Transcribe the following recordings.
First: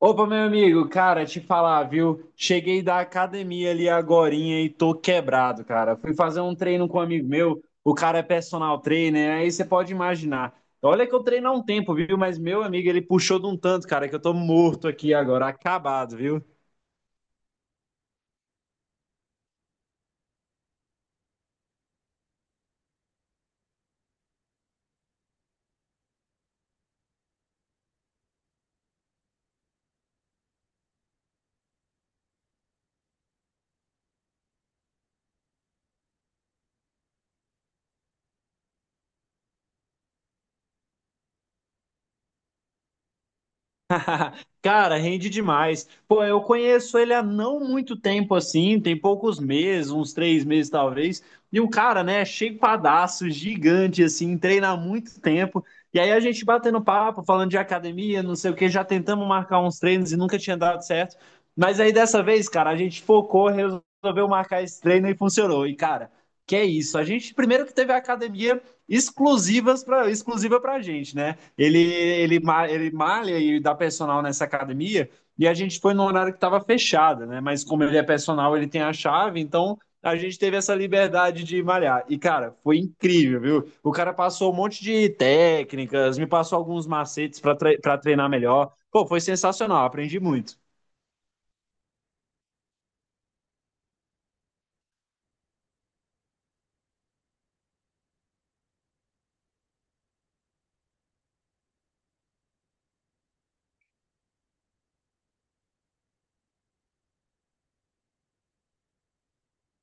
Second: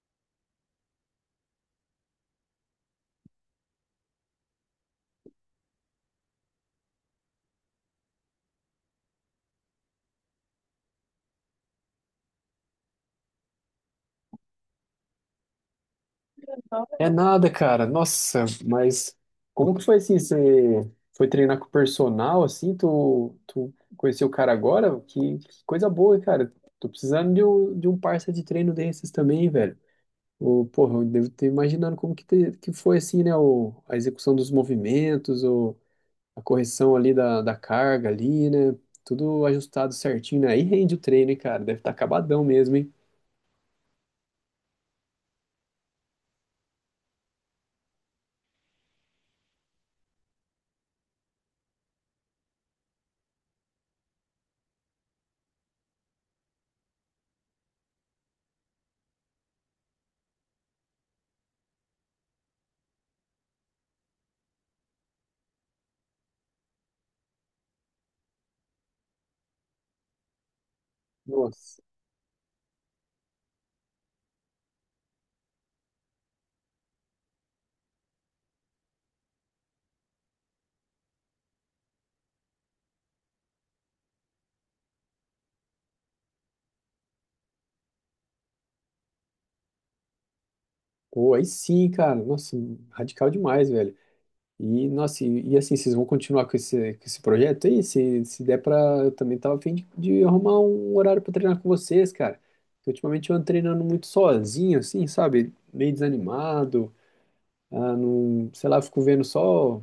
Opa, meu amigo, cara, te falar, viu? Cheguei da academia ali agorinha e tô quebrado, cara. Fui fazer um treino com um amigo meu, o cara é personal trainer, aí você pode imaginar. Olha que eu treino há um tempo, viu? Mas meu amigo, ele puxou de um tanto, cara, que eu tô morto aqui agora, acabado, viu? É nada, cara. Nossa, mas como que foi assim? Você foi treinar com o personal, assim? Tu conheceu o cara agora? Que coisa boa, cara. Tô precisando de um parça de treino desses também, velho. O, porra, eu devo ter imaginando como que foi, assim, né? O, a execução dos movimentos, o, a correção ali da carga ali, né? Tudo ajustado certinho, né? Aí rende o treino, hein, cara. Deve estar acabadão mesmo, hein? Cara, rende demais. Pô, eu conheço ele há não muito tempo assim, tem poucos meses, uns três meses talvez. E o cara, né, shapeadaço, gigante, assim, treina há muito tempo. E aí a gente batendo papo, falando de academia, não sei o que, já tentamos marcar uns treinos e nunca tinha dado certo. Mas aí dessa vez, cara, a gente focou, resolveu marcar esse treino e funcionou. E, cara, que é isso. A gente primeiro que teve a academia exclusiva pra gente, né? Ele, Nossa. ele, ma- ele malha e dá personal nessa academia, e a gente foi no horário que estava fechada, né? Mas como ele é personal, ele tem a chave, então a gente teve essa liberdade de malhar. E, cara, foi incrível, viu? O cara passou um monte de técnicas, me passou alguns macetes para treinar melhor. Pô, foi sensacional, aprendi muito. Pô, aí sim, cara. Nossa, radical demais, velho. E, nossa, e assim, vocês vão continuar com esse projeto aí? Se der pra, eu também tava a fim de arrumar um horário pra treinar com vocês, cara. Porque ultimamente eu ando treinando muito sozinho, assim, sabe? Meio desanimado, ah, não, sei lá, fico vendo só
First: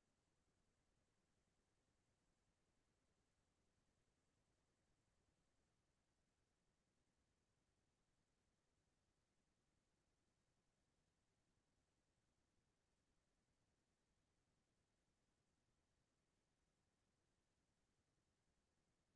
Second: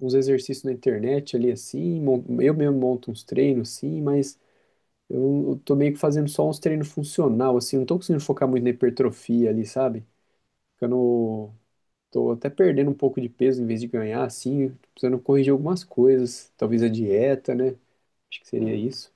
uns exercícios na internet ali, assim, eu mesmo monto uns treinos, assim mas eu tô meio que fazendo só uns treinos funcional, assim, não tô conseguindo focar muito na hipertrofia ali, sabe? Ficando Tô até perdendo um pouco de peso em vez de ganhar, assim, tô precisando corrigir algumas coisas, talvez a dieta, né? Acho que seria isso.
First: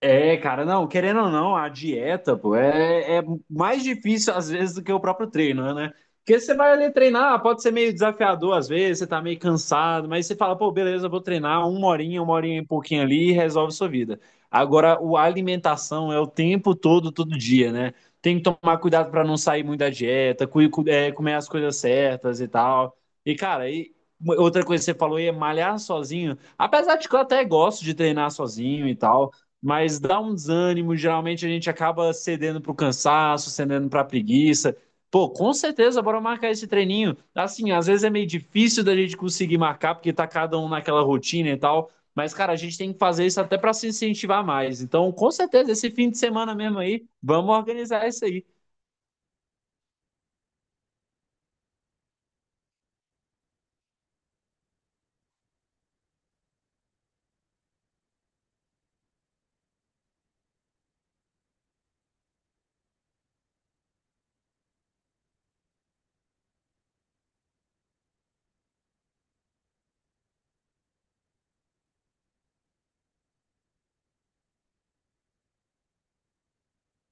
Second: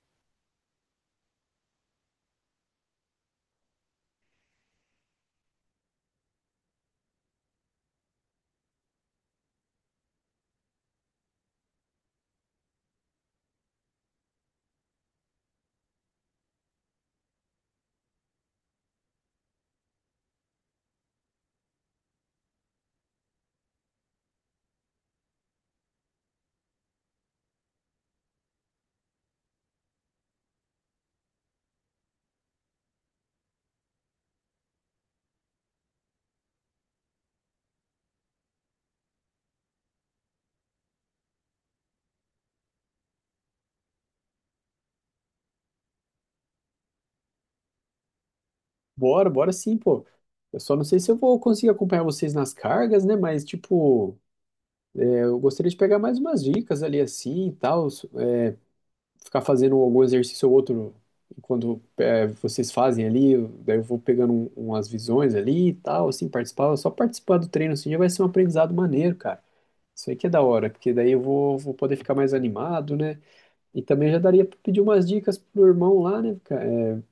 É, cara, não, querendo ou não, a dieta, pô, é mais difícil às vezes do que o próprio treino, né? Porque você vai ali treinar, pode ser meio desafiador às vezes, você tá meio cansado, mas você fala, pô, beleza, vou treinar uma horinha e pouquinho ali e resolve sua vida. Agora, o a alimentação é o tempo todo, todo dia, né? Tem que tomar cuidado para não sair muito da dieta, comer as coisas certas e tal. E, cara, e outra coisa que você falou aí é malhar sozinho. Apesar de que eu até gosto de treinar sozinho e tal, mas dá um desânimo. Geralmente a gente acaba cedendo para o cansaço, cedendo para a preguiça. Pô, com certeza, bora marcar esse treininho. Assim, às vezes é meio difícil da gente conseguir marcar, porque tá cada um naquela rotina e tal. Mas, cara, a gente tem que fazer isso até para se incentivar mais. Então, com certeza, esse fim de semana mesmo aí, vamos organizar isso aí. Bora, bora sim, pô. Eu só não sei se eu vou conseguir acompanhar vocês nas cargas, né? Mas, tipo, é, eu gostaria de pegar mais umas dicas ali assim e tal. É, ficar fazendo algum exercício ou outro enquanto é, vocês fazem ali. Daí eu vou pegando umas visões ali e tal, assim, participar. Só participar do treino assim já vai ser um aprendizado maneiro, cara. Isso aí que é da hora, porque daí eu vou poder ficar mais animado, né? E também já daria para pedir umas dicas pro irmão lá, né, cara? É,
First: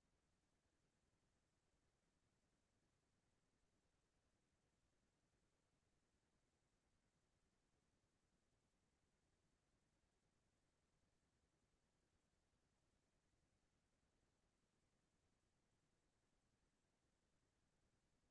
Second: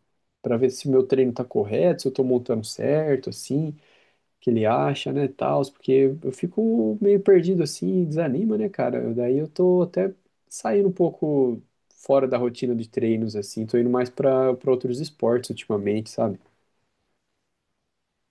para ver se o meu treino tá correto, se eu tô montando certo, assim, o que ele acha, né, tal, porque eu fico meio perdido assim, desanima, né, cara? Daí eu tô até saindo um pouco fora da rotina de treinos assim, tô indo mais para outros esportes ultimamente, sabe?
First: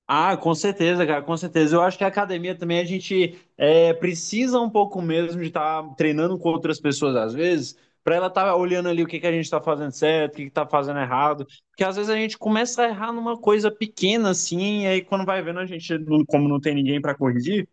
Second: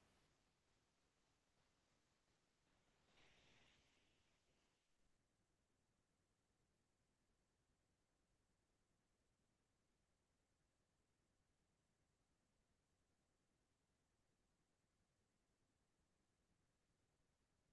Ah, com certeza, cara, com certeza. Eu acho que a academia também a gente precisa um pouco mesmo de estar treinando com outras pessoas às vezes, para ela estar olhando ali o que que a gente está fazendo certo, o que que está fazendo errado, porque às vezes a gente começa a errar numa coisa pequena assim, e aí quando vai vendo a gente, como não tem ninguém para corrigir,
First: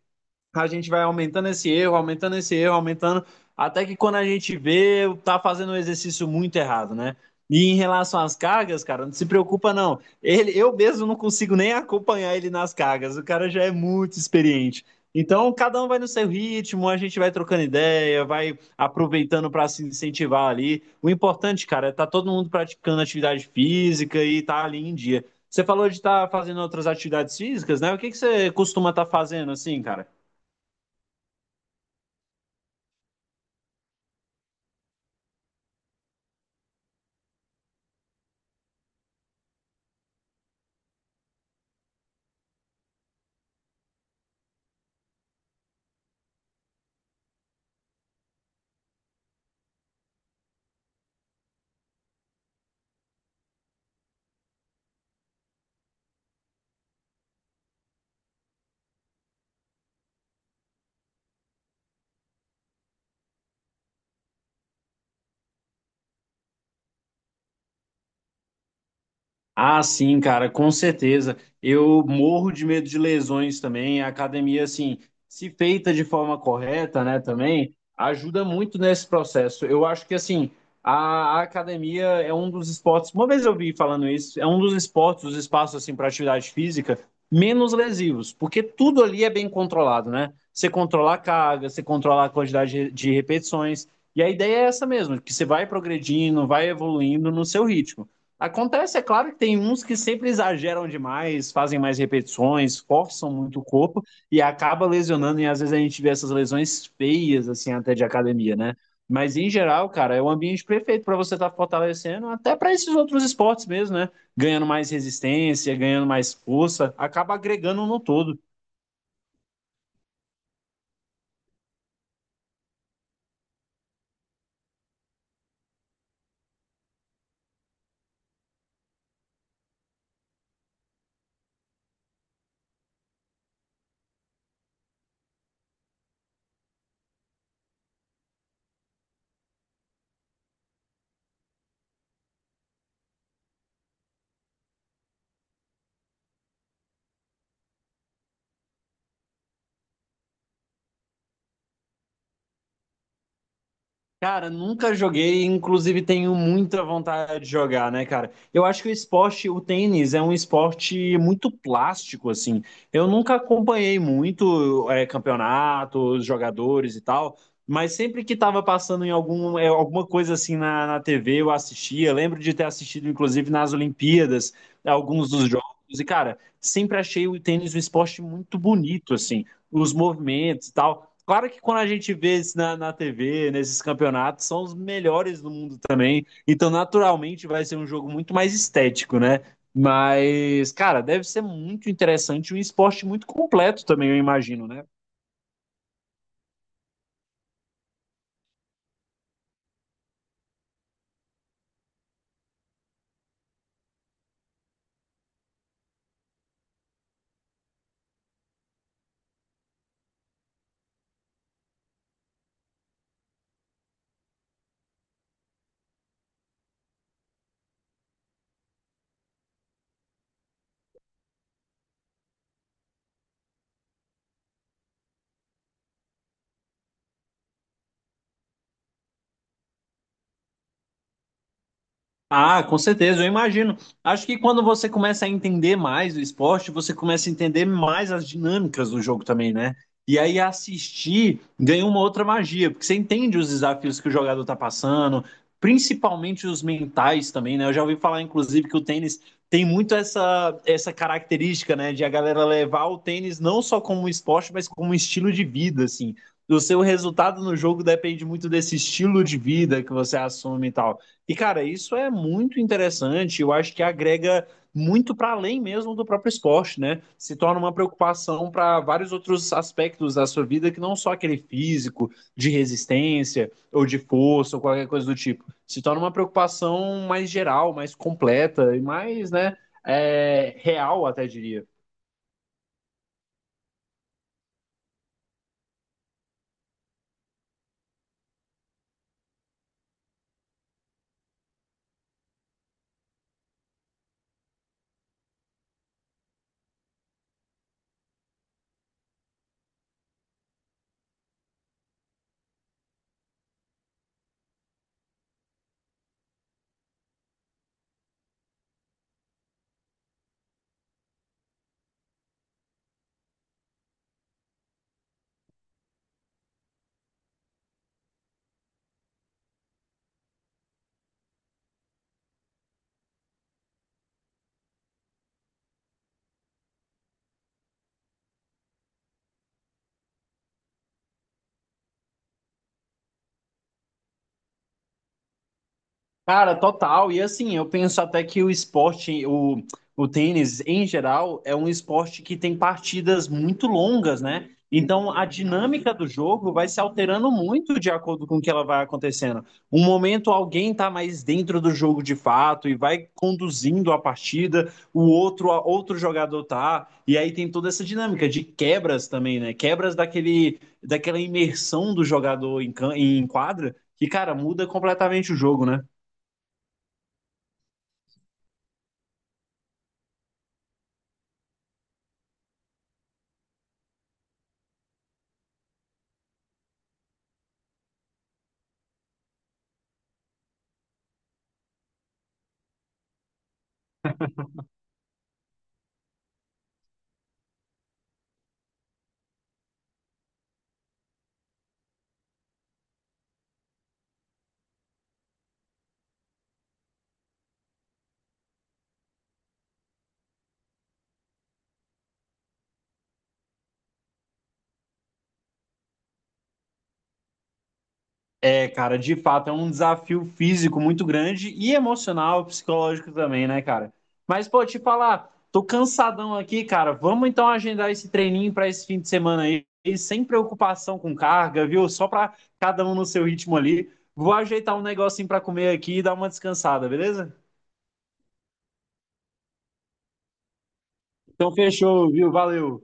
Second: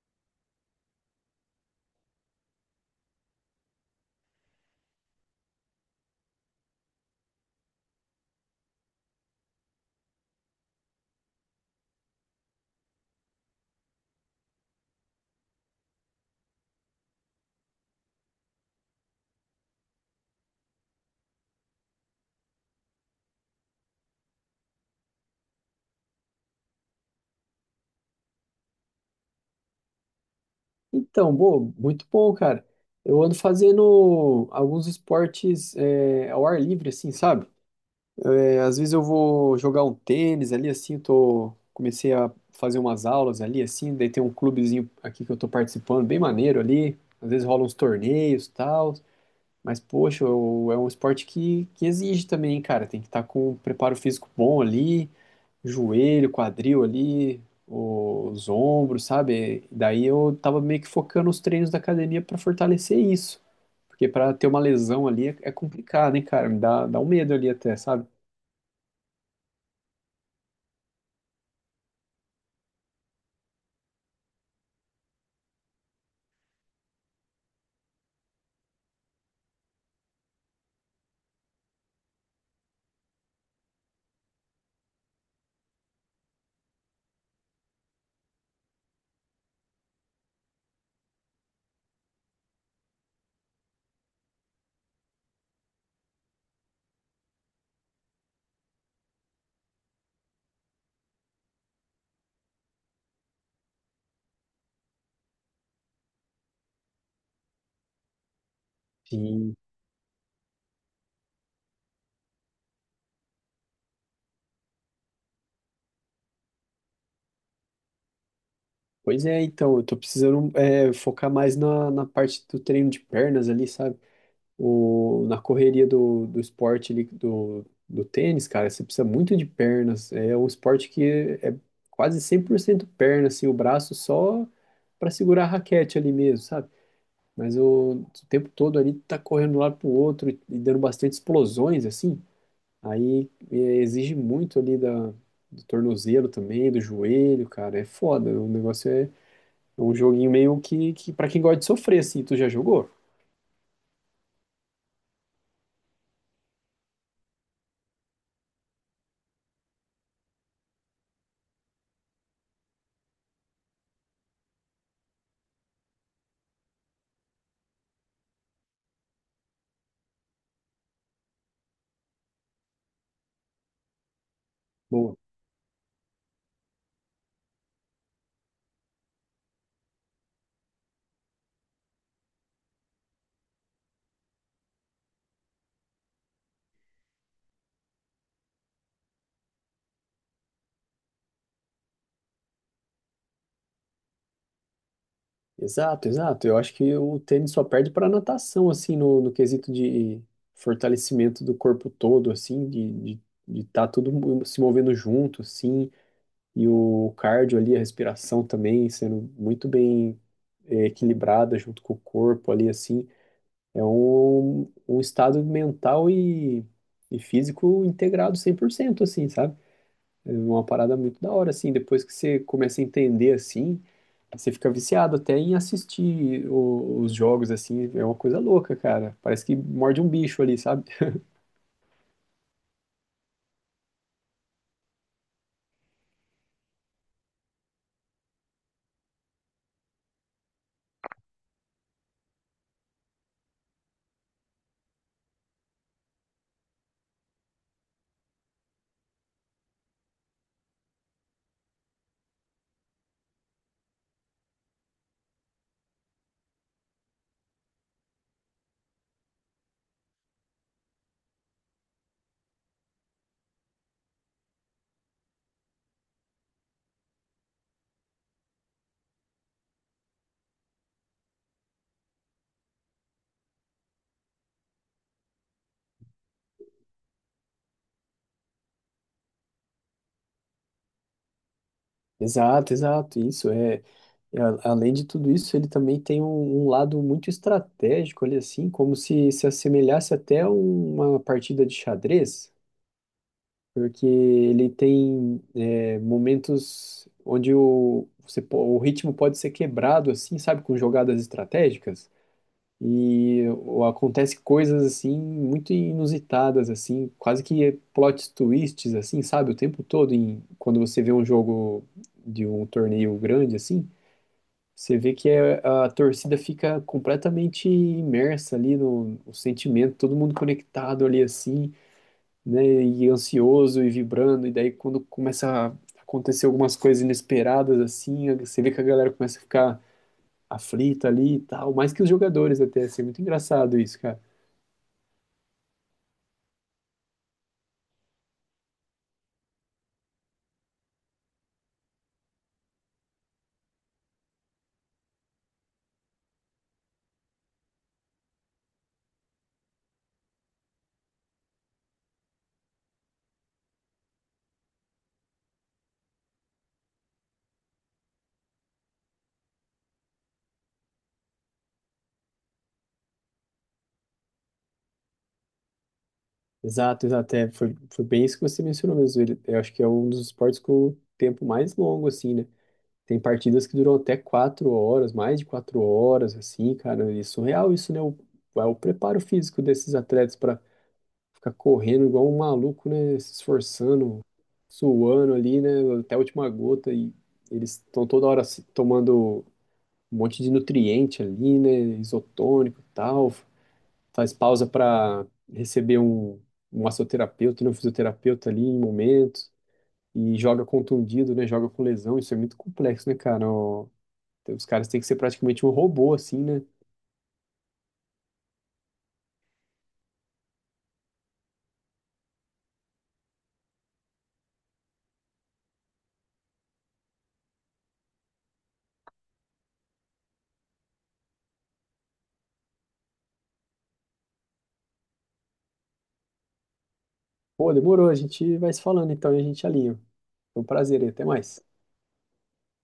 a gente vai aumentando esse erro, aumentando esse erro, aumentando, até que quando a gente vê, tá fazendo um exercício muito errado, né? E em relação às cargas, cara, não se preocupa não. Ele, eu mesmo não consigo nem acompanhar ele nas cargas. O cara já é muito experiente. Então, cada um vai no seu ritmo, a gente vai trocando ideia, vai aproveitando para se incentivar ali. O importante, cara, é tá todo mundo praticando atividade física e tá ali em dia. Você falou de estar fazendo outras atividades físicas, né? O que que você costuma estar fazendo assim, cara? Então, bom, muito bom, cara. Eu ando fazendo alguns esportes é, ao ar livre, assim, sabe? É, às vezes eu vou jogar um tênis ali, assim, eu tô, comecei a fazer umas aulas ali, assim, daí tem um clubezinho aqui que eu tô participando, bem maneiro ali, às vezes rolam uns torneios e tal, mas, poxa, é um esporte que exige também, hein, cara, tem que estar com um preparo físico bom ali, joelho, quadril ali, os ombros, sabe? Daí eu tava meio que focando os treinos da academia pra fortalecer isso, porque pra ter uma lesão ali é complicado, hein, cara, me dá um medo ali até, sabe? Ah, sim, cara, com certeza. Eu morro de medo de lesões também. A academia, assim, se feita de forma correta, né, também, ajuda muito nesse processo. Eu acho que, assim, a academia é um dos esportes. Uma vez eu vi falando isso, é um dos esportes, os espaços, assim, para atividade física menos lesivos, porque tudo ali é bem controlado, né? Você controla a carga, você controla a quantidade de repetições. E a ideia é essa mesmo, que você vai progredindo, vai evoluindo no seu ritmo. Acontece, é claro que tem uns que sempre exageram demais, fazem mais repetições, forçam muito o corpo e acaba lesionando, e às vezes a gente vê essas lesões feias, assim, até de academia, né? Mas em Sim. geral, cara, é o ambiente perfeito para você estar tá fortalecendo, até para esses outros esportes mesmo, né? Ganhando mais resistência, ganhando mais força, acaba agregando no todo. Pois é, então, eu tô precisando é, focar mais na parte do treino de pernas ali, sabe? O, na correria do esporte ali, do tênis, cara, você precisa muito de pernas. É um esporte que é quase 100% perna, assim, o braço só para segurar a raquete ali mesmo, sabe? Mas o tempo todo ali tá correndo de um lado pro outro e dando bastante explosões, assim. Aí é, exige muito ali da, do tornozelo também, do joelho, cara, é foda. O negócio é um joguinho meio que para quem gosta de sofrer, assim, tu já jogou? Cara, nunca joguei, inclusive tenho muita vontade de jogar, né, cara? Eu acho que o esporte, o tênis, é um esporte muito plástico, assim. Eu nunca acompanhei muito campeonatos, jogadores e tal, mas sempre que tava passando em algum, alguma coisa assim na TV, eu assistia. Lembro de ter assistido, inclusive, nas Olimpíadas, Boa. alguns dos jogos. E, cara, sempre achei o tênis um esporte muito bonito, assim. Os movimentos e tal. Claro que quando a gente vê isso na TV, nesses campeonatos, são os melhores do mundo também. Então, naturalmente, vai ser um jogo muito mais estético, né? Mas, cara, deve ser muito interessante, um esporte muito completo também, eu imagino, né? Exato, exato. Eu acho que o tênis só perde para natação, assim, no, no quesito de fortalecimento do corpo todo, assim, de estar de tá tudo se movendo junto, assim, e o cardio ali, a respiração também sendo muito bem eh, equilibrada junto com o corpo ali, assim. É um, um estado mental e físico integrado 100% assim, sabe? É uma parada muito da hora, assim. Depois que você começa a entender, assim, você fica viciado até em assistir os jogos, assim. É uma coisa louca, cara. Parece que morde um bicho ali, sabe? Ah, com certeza, eu imagino. Acho que quando você começa a entender mais o esporte, você começa a entender mais as dinâmicas do jogo também, né? E aí assistir ganha uma outra magia, porque você entende os desafios que o jogador tá passando, principalmente os mentais também, né? Eu já ouvi falar, inclusive, que o tênis tem muito essa característica, né, de a galera levar o tênis não só como um esporte, mas como um estilo de vida, assim. O seu resultado no jogo depende muito desse estilo de vida que você assume e tal. E, cara, isso é muito interessante. Eu acho que agrega muito para além mesmo do próprio esporte, né? Se torna uma preocupação para vários outros aspectos da sua vida que não só aquele físico, de resistência ou de força ou qualquer coisa do tipo. Se torna uma preocupação mais geral, mais completa e mais, né, real, até diria. Exato, exato. Isso é. É, além de tudo isso, ele também tem um, um lado muito estratégico ali, assim, como se assemelhasse até a uma partida de xadrez, porque ele tem é, momentos onde o, você, o ritmo pode ser quebrado, assim, sabe, com jogadas estratégicas. E acontece coisas assim muito inusitadas assim, quase que plot twists assim, sabe, o tempo todo em quando você vê um jogo de um torneio grande assim, você vê que a torcida fica completamente imersa ali no, no sentimento, todo mundo conectado ali assim, né, e ansioso e vibrando, e daí quando começa a acontecer algumas coisas inesperadas assim, você vê que a galera começa a ficar aflita ali e tal, mais que os jogadores até, assim, é muito engraçado isso, cara. Cara, total. E assim, eu penso até que o esporte, o tênis em geral, é um esporte que tem partidas muito longas, né? Então a dinâmica do jogo vai se alterando muito de acordo com o que ela vai acontecendo. Um momento alguém tá mais dentro do jogo de fato e vai conduzindo a partida, o outro, outro jogador tá. E aí tem toda essa dinâmica de quebras também, né? Quebras daquele, daquela imersão do jogador em, em quadra, que, cara, muda completamente o jogo, né? Exato, exato. É, foi bem isso que você mencionou mesmo. Ele, eu acho que é um dos esportes com o tempo mais longo, assim, né? Tem partidas que duram até 4 horas, mais de 4 horas, assim, cara. E é surreal isso, né? O, é o preparo físico desses atletas para ficar correndo igual um maluco, né? Se esforçando, suando ali, né? Até a última gota. E eles estão toda hora tomando um monte de nutriente ali, né? Isotônico e tal faz pausa para receber um, um massoterapeuta, né, um fisioterapeuta ali em momentos, e joga contundido, né, joga com lesão, isso é muito complexo, né, cara? Ó, os caras têm que ser praticamente um robô, assim, né? É, cara, de fato, é um desafio físico muito grande e emocional, psicológico também, né, cara? Mas, pô, te falar, tô cansadão aqui, cara. Vamos então agendar esse treininho pra esse fim de semana aí, e sem preocupação com carga, viu? Só pra cada um no seu ritmo ali. Vou ajeitar um negocinho pra comer aqui e dar uma descansada, beleza? Pô, demorou, a gente vai se falando, então, e a gente alinha. Foi um prazer, e até Então, mais. fechou, viu? Valeu.